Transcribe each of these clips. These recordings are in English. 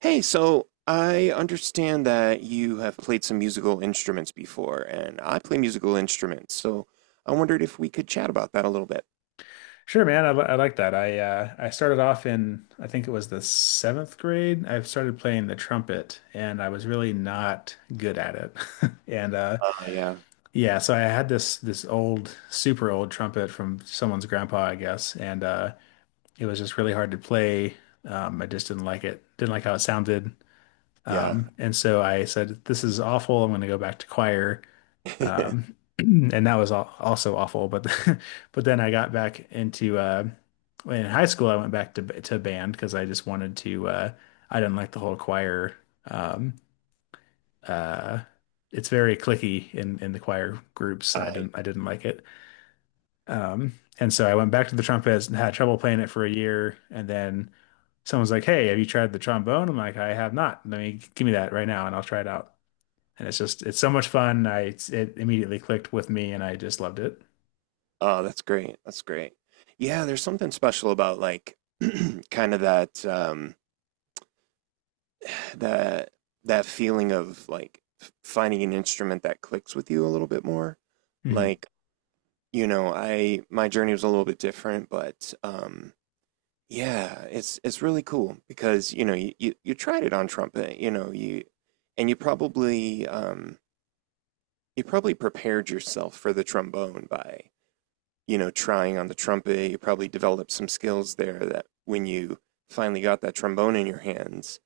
Hey, so I understand that you have played some musical instruments before, and I play musical instruments, so I wondered if we could chat about that a little bit. Sure, man. I like that. I started off in I think it was the seventh grade. I started playing the trumpet, and I was really not good at it. And Uh, yeah, yeah, so I had this old, super old trumpet from someone's grandpa, I guess, and it was just really hard to play. I just didn't like it. Didn't like how it sounded. yeah. And so I said, "This is awful. I'm going to go back to choir." And that was al also awful. But but then I got back into in high school. I went back to band because I just wanted to. I didn't like the whole choir. Um, uh, it's very clicky in the choir groups, and I I, didn't I didn't like it. Um, and so I went back to the trumpet and had trouble playing it for a year, and then. Someone's like, "Hey, have you tried the trombone?" I'm like, "I have not. Let me Give me that right now, and I'll try it out." And it's so much fun. I It immediately clicked with me and I just loved it. oh, that's great. That's great. Yeah, there's something special about like, kind of that, that that feeling of like finding an instrument that clicks with you a little bit more. Hmm. Like, you know, I my journey was a little bit different, but, yeah, it's really cool because you know you tried it on trumpet, you know you, and you probably prepared yourself for the trombone by you know trying on the trumpet. You probably developed some skills there that when you finally got that trombone in your hands,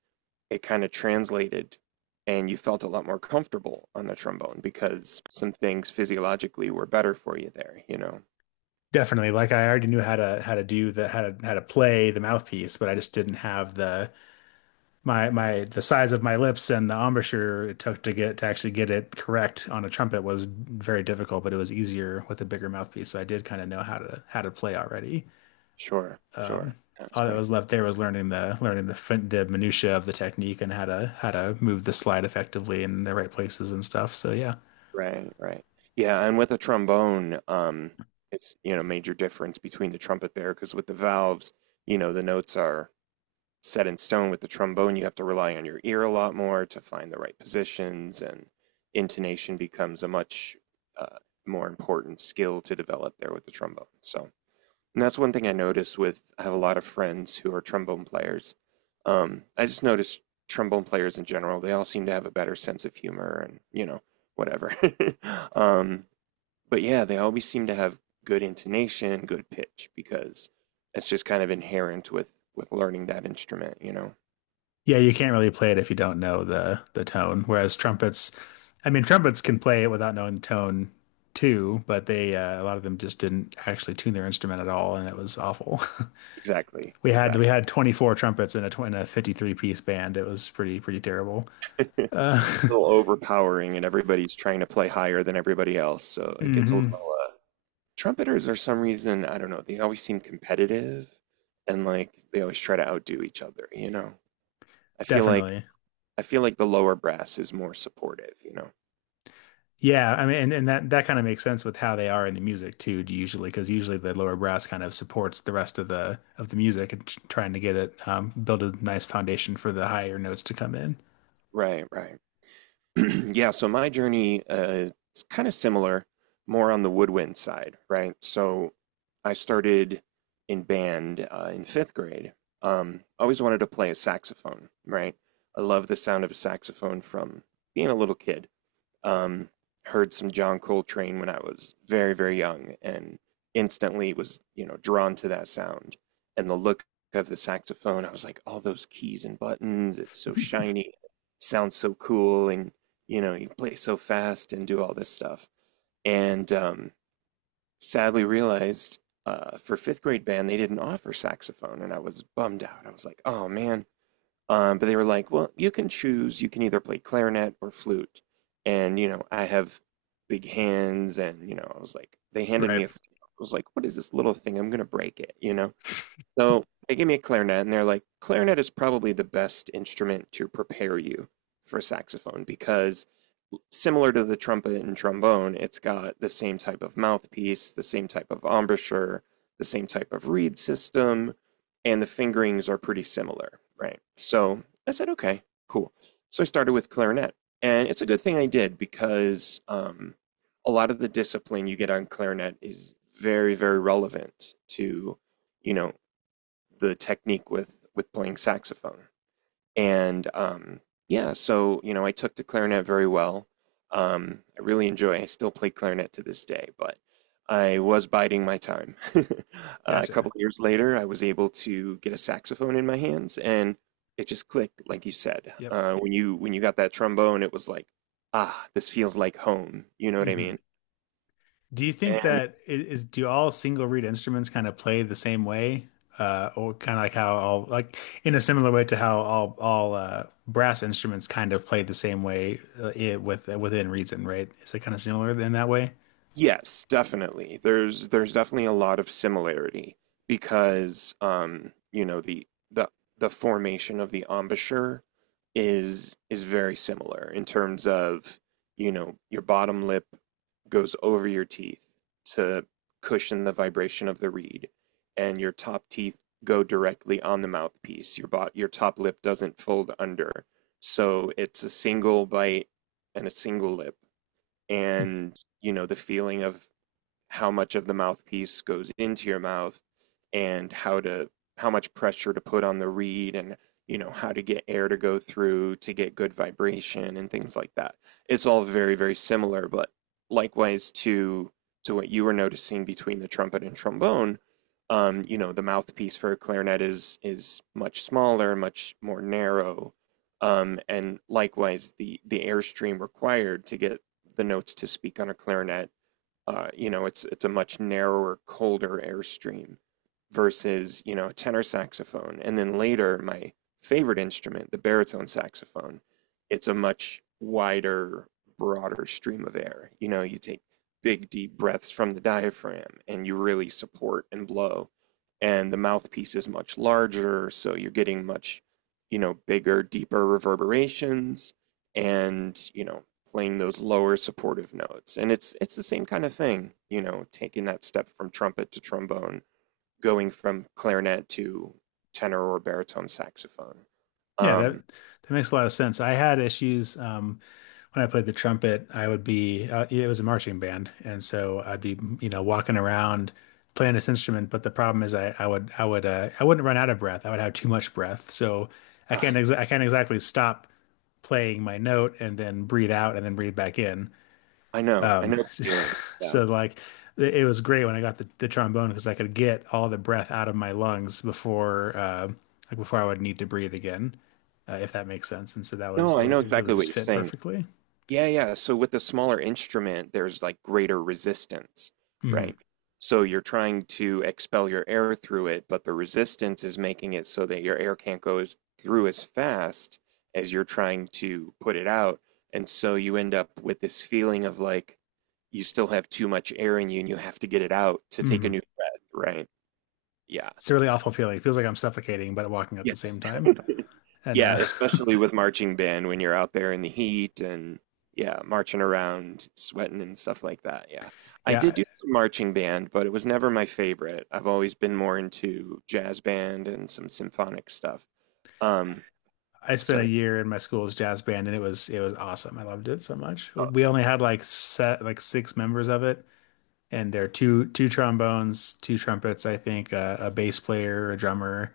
it kind of translated, and you felt a lot more comfortable on the trombone because some things physiologically were better for you there. You know, Definitely. Like I already knew how to do the how to play the mouthpiece, but I just didn't have the my my the size of my lips and the embouchure it took to get to actually get it correct on a trumpet was very difficult, but it was easier with a bigger mouthpiece. So I did kind of know how to play already. sure, sure, that's All that great. was left there was learning the minutia of the technique and how to move the slide effectively in the right places and stuff. So yeah. Right, right. Yeah, and with a trombone, it's, you know, major difference between the trumpet there, because with the valves, you know, the notes are set in stone. With the trombone, you have to rely on your ear a lot more to find the right positions, and intonation becomes a much uh, more important skill to develop there with the trombone. So, and that's one thing I notice with I have a lot of friends who are trombone players. I just noticed trombone players in general, they all seem to have a better sense of humor and, you know, whatever. um, but yeah, they always seem to have good intonation, good pitch because it's just kind of inherent with learning that instrument, you know. Yeah, you can't really play it if you don't know the tone. Whereas trumpets, I mean, trumpets can play it without knowing the tone too, but they a lot of them just didn't actually tune their instrument at all, and it was awful. Exactly. We had Exactly. we had 24 trumpets in in a 53-piece band. It was pretty pretty terrible. A Uh, little overpowering and everybody's trying to play higher than everybody else, so it gets a hmm, little trumpeters are some reason I don't know. They always seem competitive, and like they always try to outdo each other. You know, I feel like definitely. I feel like the lower brass is more supportive. You know, Yeah, I mean, and that kind of makes sense with how they are in the music too, usually, because usually the lower brass kind of supports the rest of the music and trying to get it build a nice foundation for the higher notes to come in. right, right, yeah. So my journey, it's kind of similar, more on the woodwind side, right? So I started in band in fifth grade. Always wanted to play a saxophone, right? I love the sound of a saxophone from being a little kid. Um, heard some John Coltrane when I was very, very young and instantly was, you know, drawn to that sound. And the look of the saxophone, I was like, all those keys and buttons, it's so shiny, sounds so cool. And, you know, you play so fast and do all this stuff. And sadly realized for fifth grade band, they didn't offer saxophone. And I was bummed out. I was like, oh man, but they were like, well, you can choose. You can either play clarinet or flute. And, you know, I have big hands. And, you know, I was like, they handed Right. me a, flute. I was like, what is this little thing? I'm going to break it, you know? So they gave me a clarinet and they're like, clarinet is probably the best instrument to prepare you for saxophone because similar to the trumpet and trombone, it's got the same type of mouthpiece, the same type of embouchure, the same type of reed system, and the fingerings are pretty similar, right? So I said, okay, cool. So I started with clarinet. And it's a good thing I did because a lot of the discipline you get on clarinet is very, very relevant to, you know, the technique with playing saxophone. And yeah, so you know, I took to clarinet very well. I really enjoy. I still play clarinet to this day, but I was biding my time. A Gotcha. couple of years later, I was able to get a saxophone in my hands, and it just clicked, like you said. Yep. When you got that trombone, it was like, ah, this feels like home. You know what I Hmm. mean? Do you think that I- is do all single reed instruments kind of play the same way, or kind of like how all like in a similar way to how all brass instruments kind of play the same way with within reason, right? Is it kind of similar in that way? Yes, definitely. There's definitely a lot of similarity because you know, the formation of the embouchure is very similar in terms of, you know, your bottom lip goes over your teeth to cushion the vibration of the reed, and your top teeth go directly on the mouthpiece. Your top lip doesn't fold under. So it's a single bite and a single lip and you know the feeling of how much of the mouthpiece goes into your mouth and how much pressure to put on the reed and you know how to get air to go through to get good vibration and things like that, it's all very, very similar, but likewise to what you were noticing between the trumpet and trombone, um, you know the mouthpiece for a clarinet is much smaller, much more narrow. Um, and likewise, the airstream required to get the notes to speak on a clarinet, you know, it's a much narrower, colder airstream versus you know a tenor saxophone, and then later my favorite instrument, the baritone saxophone, it's a much wider, broader stream of air. You know, you take big deep breaths from the diaphragm and you really support and blow, and the mouthpiece is much larger, so you're getting much, you know, bigger, deeper reverberations. And you know, playing those lower supportive notes. And it's the same kind of thing, you know, taking that step from trumpet to trombone, going from clarinet to tenor or baritone saxophone. Yeah, that Um, that makes a lot of sense. I had issues when I played the trumpet. I would be yeah, it was a marching band, and so I'd be you know walking around playing this instrument. But the problem is, I would I wouldn't run out of breath. I would have too much breath, so ah, I can't exactly stop playing my note and then breathe out and then breathe back in. I know the feeling. Yeah. So like it was great when I got the trombone because I could get all the breath out of my lungs before before I would need to breathe again, if that makes sense. And so that was No, I know it really exactly what just you're fit saying. perfectly. Yeah, yeah. So with the smaller instrument, there's like greater resistance, right? Hmm. So you're trying to expel your air through it, but the resistance is making it so that your air can't go as- through as fast as you're trying to put it out. And so you end up with this feeling of like you still have too much air in you and you have to get it out to take a Hmm. new breath, right? Yeah. It's a really awful feeling. It feels like I'm suffocating but walking at Yes. the same time. And Yeah, especially with marching band when you're out there in the heat and yeah, marching around, sweating and stuff like that. Yeah. I yeah, did do some marching band, but it was never my favorite. I've always been more into jazz band and some symphonic stuff. Um, I spent so a year in my school's jazz band and it was awesome. I loved it so much. We only had like set like six members of it. And there are two trombones, two trumpets, I think, a bass player, a drummer,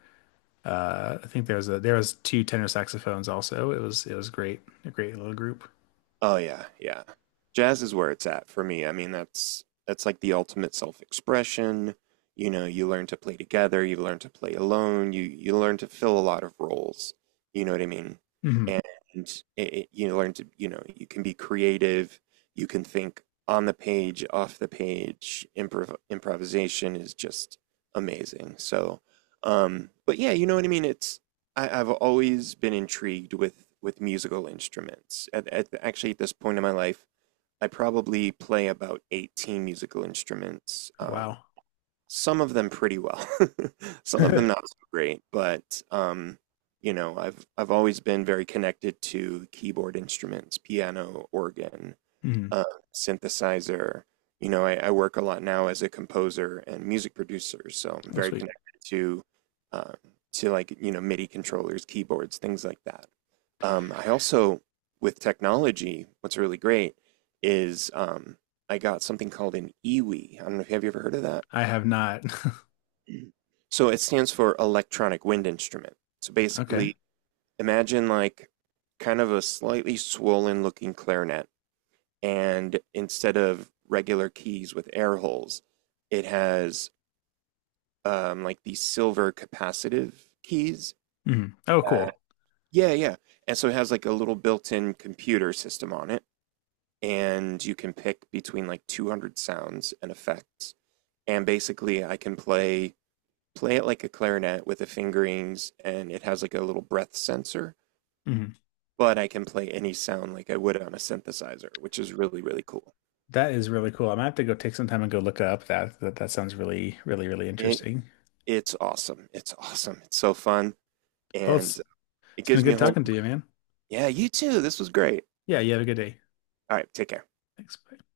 uh, I think there was a there was two tenor saxophones also. It was great, a great little group. oh yeah, yeah. Jazz is where it's at for me. I mean, that's like the ultimate self-expression. You know, you learn to play together, you learn to play alone, you learn to fill a lot of roles. You know what I mean? Hmm. And you learn to, you know, you can be creative, you can think on the page, off the page. Improvisation is just amazing. So, but yeah, you know what I mean? It's, I've always been intrigued with musical instruments. At actually at this point in my life, I probably play about 18 musical instruments. Oh, wow. Some of them pretty well, some of them not so great, but you know, I've always been very connected to keyboard instruments, piano, organ, Hmm. uh, synthesizer. You know, I work a lot now as a composer and music producer, so I'm Oh, very sweet. connected to um, to like you know MIDI controllers, keyboards, things like that. I also, with technology, what's really great is I got something called an EWI. I don't know if have you ever heard of that. I have not. So it stands for electronic wind instrument. So Okay. basically, imagine like kind of a slightly swollen looking clarinet, and instead of regular keys with air holes, it has like these silver capacitive keys. Hmm. Oh, Uh, cool. yeah, yeah. And so it has like a little built-in computer system on it, and you can pick between like 200 sounds and effects. And basically, I can play it like a clarinet with the fingerings, and it has like a little breath sensor. Hmm. But I can play any sound like I would on a synthesizer, which is really, really cool. That is really cool. I am gonna have to go take some time and go look up. That sounds really really really It, interesting. it's awesome. It's awesome. It's so fun. Well, And it it's been gives me a good whole, talking to you, like, man. yeah, you too. This was great. Yeah, you have a good day. All right, take care. Thanks. Bye.